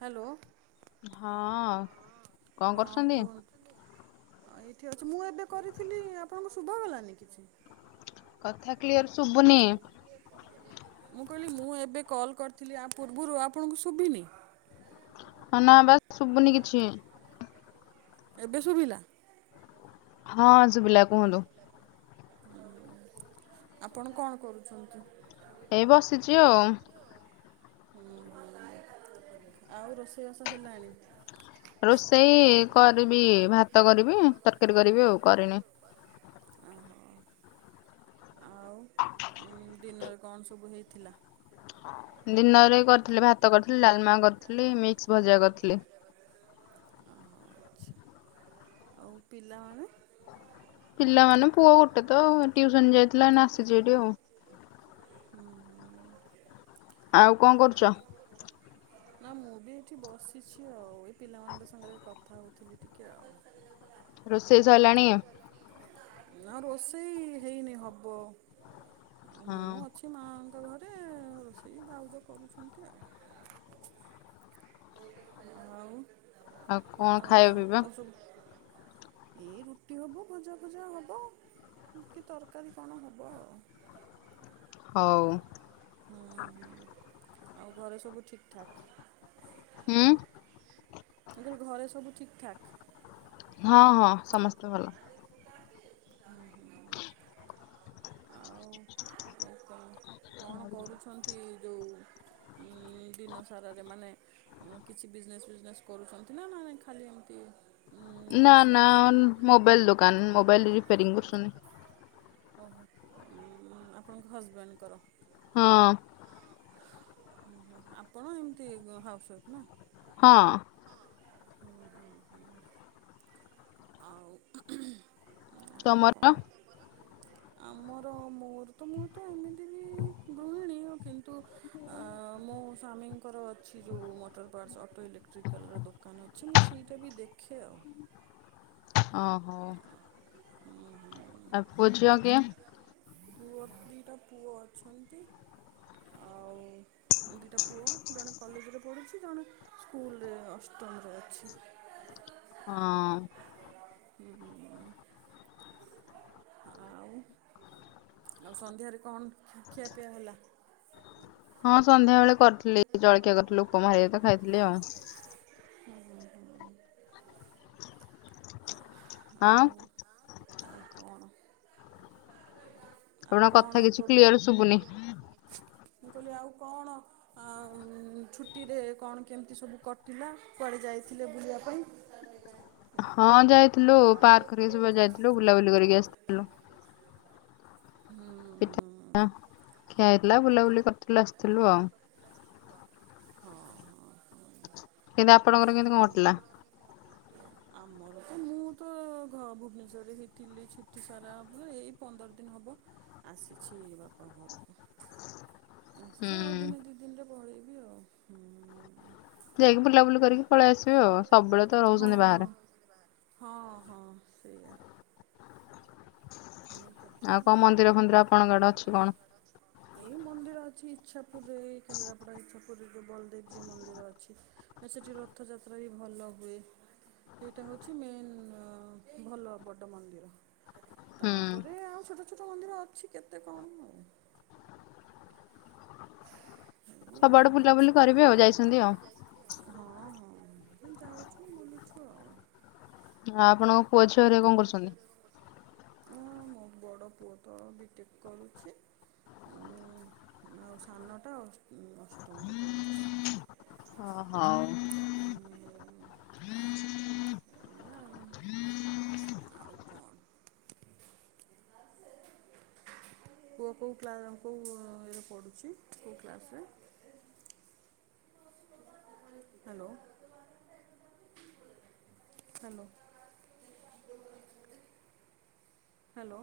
Hello ହଁ କଣ ହଁ କରୁଛନ୍ତି? କୁହନ୍ତୁ ଏଇଠି ଅଛି ମୁଁ ଏବେ କରିଥିଲି ଆପଣଙ୍କ ଶୁଭ ହେଲାନି କିଛି କଥା କ୍ଲିୟର ଶୁଭୁନି ମୁଁ କହିଲି ମୁଁ ଏବେ କଲ୍ କରିଥିଲି ଆ ପୂର୍ବରୁ ଆପଣଙ୍କୁ ଶୁଭିନି ହଁ ନା ବାସ୍ ଶୁଭୁନି କିଛି ଏବେ ଶୁଭିଲା ହଁ ଶୁଭିଲା କୁହନ୍ତୁ ଆପଣ କଣ କରୁଛନ୍ତି ଏଇ ବସିଛି ଆଉ ହଁ ହ ଆଉ ରୋଷେଇବାସ ହେଲାଣି ରୋଷେଇ କରିବି ଭାତ କରିବି ତରକାରୀ କରିବି ଆଉ କରିନି ଓହୋ ହ ଦିନରେ କଣ ସବୁ ହେଇଥିଲା ଦିନରେ କରିଥିଲି ଭାତ କରିଥିଲି ଡାଲମା କରିଥିଲି ମିକ୍ସ ଭଜା କରିଥିଲି ଓହୋ ଆଚ୍ଛା ଆଉ ପିଲାମାନେ ପିଲାମାନୋନେ ପୁଅ ଗୋଟେ ତ ଟିୁସନ ଯାଇଥିଲା ଆସିଛି ଏଠି ଆଉ ହୁଁ ହୁଁ ଆଉ କଣ କରୁଛ ନା ମୁଁ ବି ଏଠି ବସିଛି ଆଉ ଏ ପିଲାମାନଙ୍କ ସାଙ୍ଗରେ କଥା ହଉଥିଲି ଟିକେ ଆଉ ରୋଷେଇ ସ ହେଲାାଣି ଆ ରୋଷେଇ ହେଇନି ହବ ଆଉ ହଁ ମୁଁ ସେ ମାଆଙ୍କ ଘରେ ରୋଷେଇ ବାଉଜ କରୁଛନ୍ତି ଆଉ ଆଉ ଆଉ କଣ କଣ ଆଉ ଖାଇବା ସବୁ [unintelligible] ଏଇ ରୁଟି ହେବ ଭଜା ଭୁଜା ହେବ କି ତରକାରୀ କଣ ହେବ ଆଉ ହଉ ହୁଁ ହୁଁ ଆଉ ଘରେ ସବୁ ଠିକ ଠାକ୍ ହୁଁ ତର ଘରେ ସବୁ ଠିକ୍ଠକ୍ ହଁ ହଁ ସମସ୍ତେ ଭଲ ଓ ହୋ ଆଉ କଣ କରୁଛନ୍ତି ଯେଉଁ ଦିନ ସାରାରେ ମାନେ କିଛି ବିଜନେସ୍ ଫଜନେସ୍ କରୁଛନ୍ତି ନା ନ ଖାଲି ଏମିତି ନା ହାଉସ୍ ନା ୱାଇଫ୍। ମୋବାଇଲ ଦୋକାନ ମୋବାଇଲ ରିପୋରିଂ କରୁସୁନି ଓହୋ! ଉଁ ଆପଣଙ୍କ ହଜବେଣ୍ଡଙ୍କର। ହଁ। ଓହୋ! ଆପଣ ଏମିତି ହାଉସ୍ୱାଇଫ୍ ନା। ହଁ। ହୁଁ ହୁଁ ହୁଁ, ଆଉ ଆଉ କଣ ତମର? ଆମର ମୋର ତ ମୁଁ ତ ଏମିତି ବି ଗୃହିଣୀ, କିନ୍ତୁ ତୁ ମୋ ସ୍ୱାମୀଙ୍କର ଅଛି ଯେଉଁ ମୋଟର ପାର୍ଟସ୍ ଅଟୋ ଇଲେକ୍ଟ୍ରି ଇଲେକ୍ଟ୍ରିକାଲର ଦୋକାନ ଅଛି ମୁଁ ସେଇଟା ବି ଦେଖେ ଆଉ। ଓହୋ। ହୁଁ ହୁଁ ଆଉ ପୁଅ ଛୁଆ କିଏ? ପୁଅ ଦିଟା ପୁଅ ଅଛନ୍ତି। ଆଉ [inaudible] ଦୁଇଟା ପୁଅ ଜଣେ କଲେଜରେ ପଢ଼ୁଛି, ଜଣେ ସ୍କୁଲରେ ଅଷ୍ଟମରେ ଅଛି। ହଁ ଅଁ ହୁଁ ହୁଁ। ଆଉ ଆଉ ସନ୍ଧ୍ୟାରେ କଣ ଖିଆପିଆ ହେଲା? ହଁ ସନ୍ଧ୍ୟା ବେଳେ କରିଥିଲି ଜଳଖିଆ କରିଥିଲି ଉପମା ହେରିକା ତ ଖାଇଥିଲେ ଆଉ। ହୁଁ ଉଁ। ହଁ ଆଉ ଆଉ କଣ? ଆଉ ଆପଣଙ୍କ କଥା କଣ କିଛି କ୍ଲିୟର [unintelligible] ମୁଁ ଶୁଭୁନି। କହିଲି ଆଉ କଣ? ଆଉ ଛୁଟିରେ କଣ କେମିତି ସବୁ କଟିଲା କୁଆଡ଼େ ଯାଇଥିଲେ ବୁଲିବା ପାଇଁ? ହଁ ଯାଇଥିଲୁ, ପାର୍କ ଘରିକା ସବୁ ଯାଇଥିଲୁ ବୁଲାବୁଲି କରିକି ଆସିଲୁ। ହୁଁ ଉଁ ହ ଖିଆ ହେଇଥିଲା ବୁଲାବୁଲି କରିଥିଲୁ ଆସିଥିଲୁ ଆଉ। ହଁ ହଁ ହଁ। କି ଆପଣଙ୍କର [unintelligible] ହ [inaudible] ଆମର ତ ମୁଁ ତ ଘ ଭୁବନେଶ୍ୱରରେ ଥିଲି ଛୁଟି ସାରା ପରେ ଏଇ ପନ୍ଦର ଦିନ ହବ ଆସିଛି ବାପା ଘରକୁ। ହୁଁ ଆସିଛି ଆଉ ଦିନେ ଦିଦିନି ରେ ପଳେଇବି ଆଉ, ହୁଁ ଯାଇକି ବୁଲାବୁଲି କରିକି ପଳେଇ ଆସିବ ଆଉ, ସବୁବେଳେ ତ ହଁ ରହୁଛନ୍ତି ହଁ ବାହାରେ। ହଁ ହଁ ସେଇଆ। ଏ କଥା ଆଉ କଣ ମନ୍ଦିର ଫନ୍ଦିର ଆପଣଙ୍କ ଆଡେ ଅଛି କଣ? ଏଇ ମନ୍ଦିର ଅଛି ଇଛା ପୁରରେ ଏଇ କେନ୍ଦ୍ରାପଡା ଇଛା ପୁରୀରେ ଯେଉଁ ବଲଦେବଜୀଉ ମନ୍ଦିର ଅଛି, ସେଠି ରଥଯାତ୍ରା ବି ଭଲ ହୁଏ। ସେଇଟା ହେଉଛି ମେନ୍ ଭଲ ବଡ଼ ମନ୍ଦିର। ହୁଁ ତାପରେ ଆଉ ଛୋଟ ଛୋଟ ମନ୍ଦିର ଅଛି କେତେ କଣ ଆଉ। ଏଇ ଆଉ। ସବୁଆଡେ ବୁଲାବୁଲି କରିବି ଆଉ ଯାଇଛନ୍ତି ଆଉ। ହଁ ହଁ ତୁ ଯାଉଛୁ ବୁଲୁଛୁ ଆଉ। ଆପଣ ହଁ ମୋ ବଡ଼ ପୁଅ ତ ବିଟେକ୍ କରୁଛି। ଉ ଆଉ ସାନଟା ଉ ଅଷ୍ଟମରେ ପଢୁଛି। ଓ ହଉ। ଏଇଆ ଆଉ ଆଉ କଣ? ପୁଅ କୋଉ କ୍ଲା କୋଉ ଇଏରେ ପଢ଼ୁଛି କୋଉ କ୍ଲାସରେ? ହାଲୋ। Hello hello.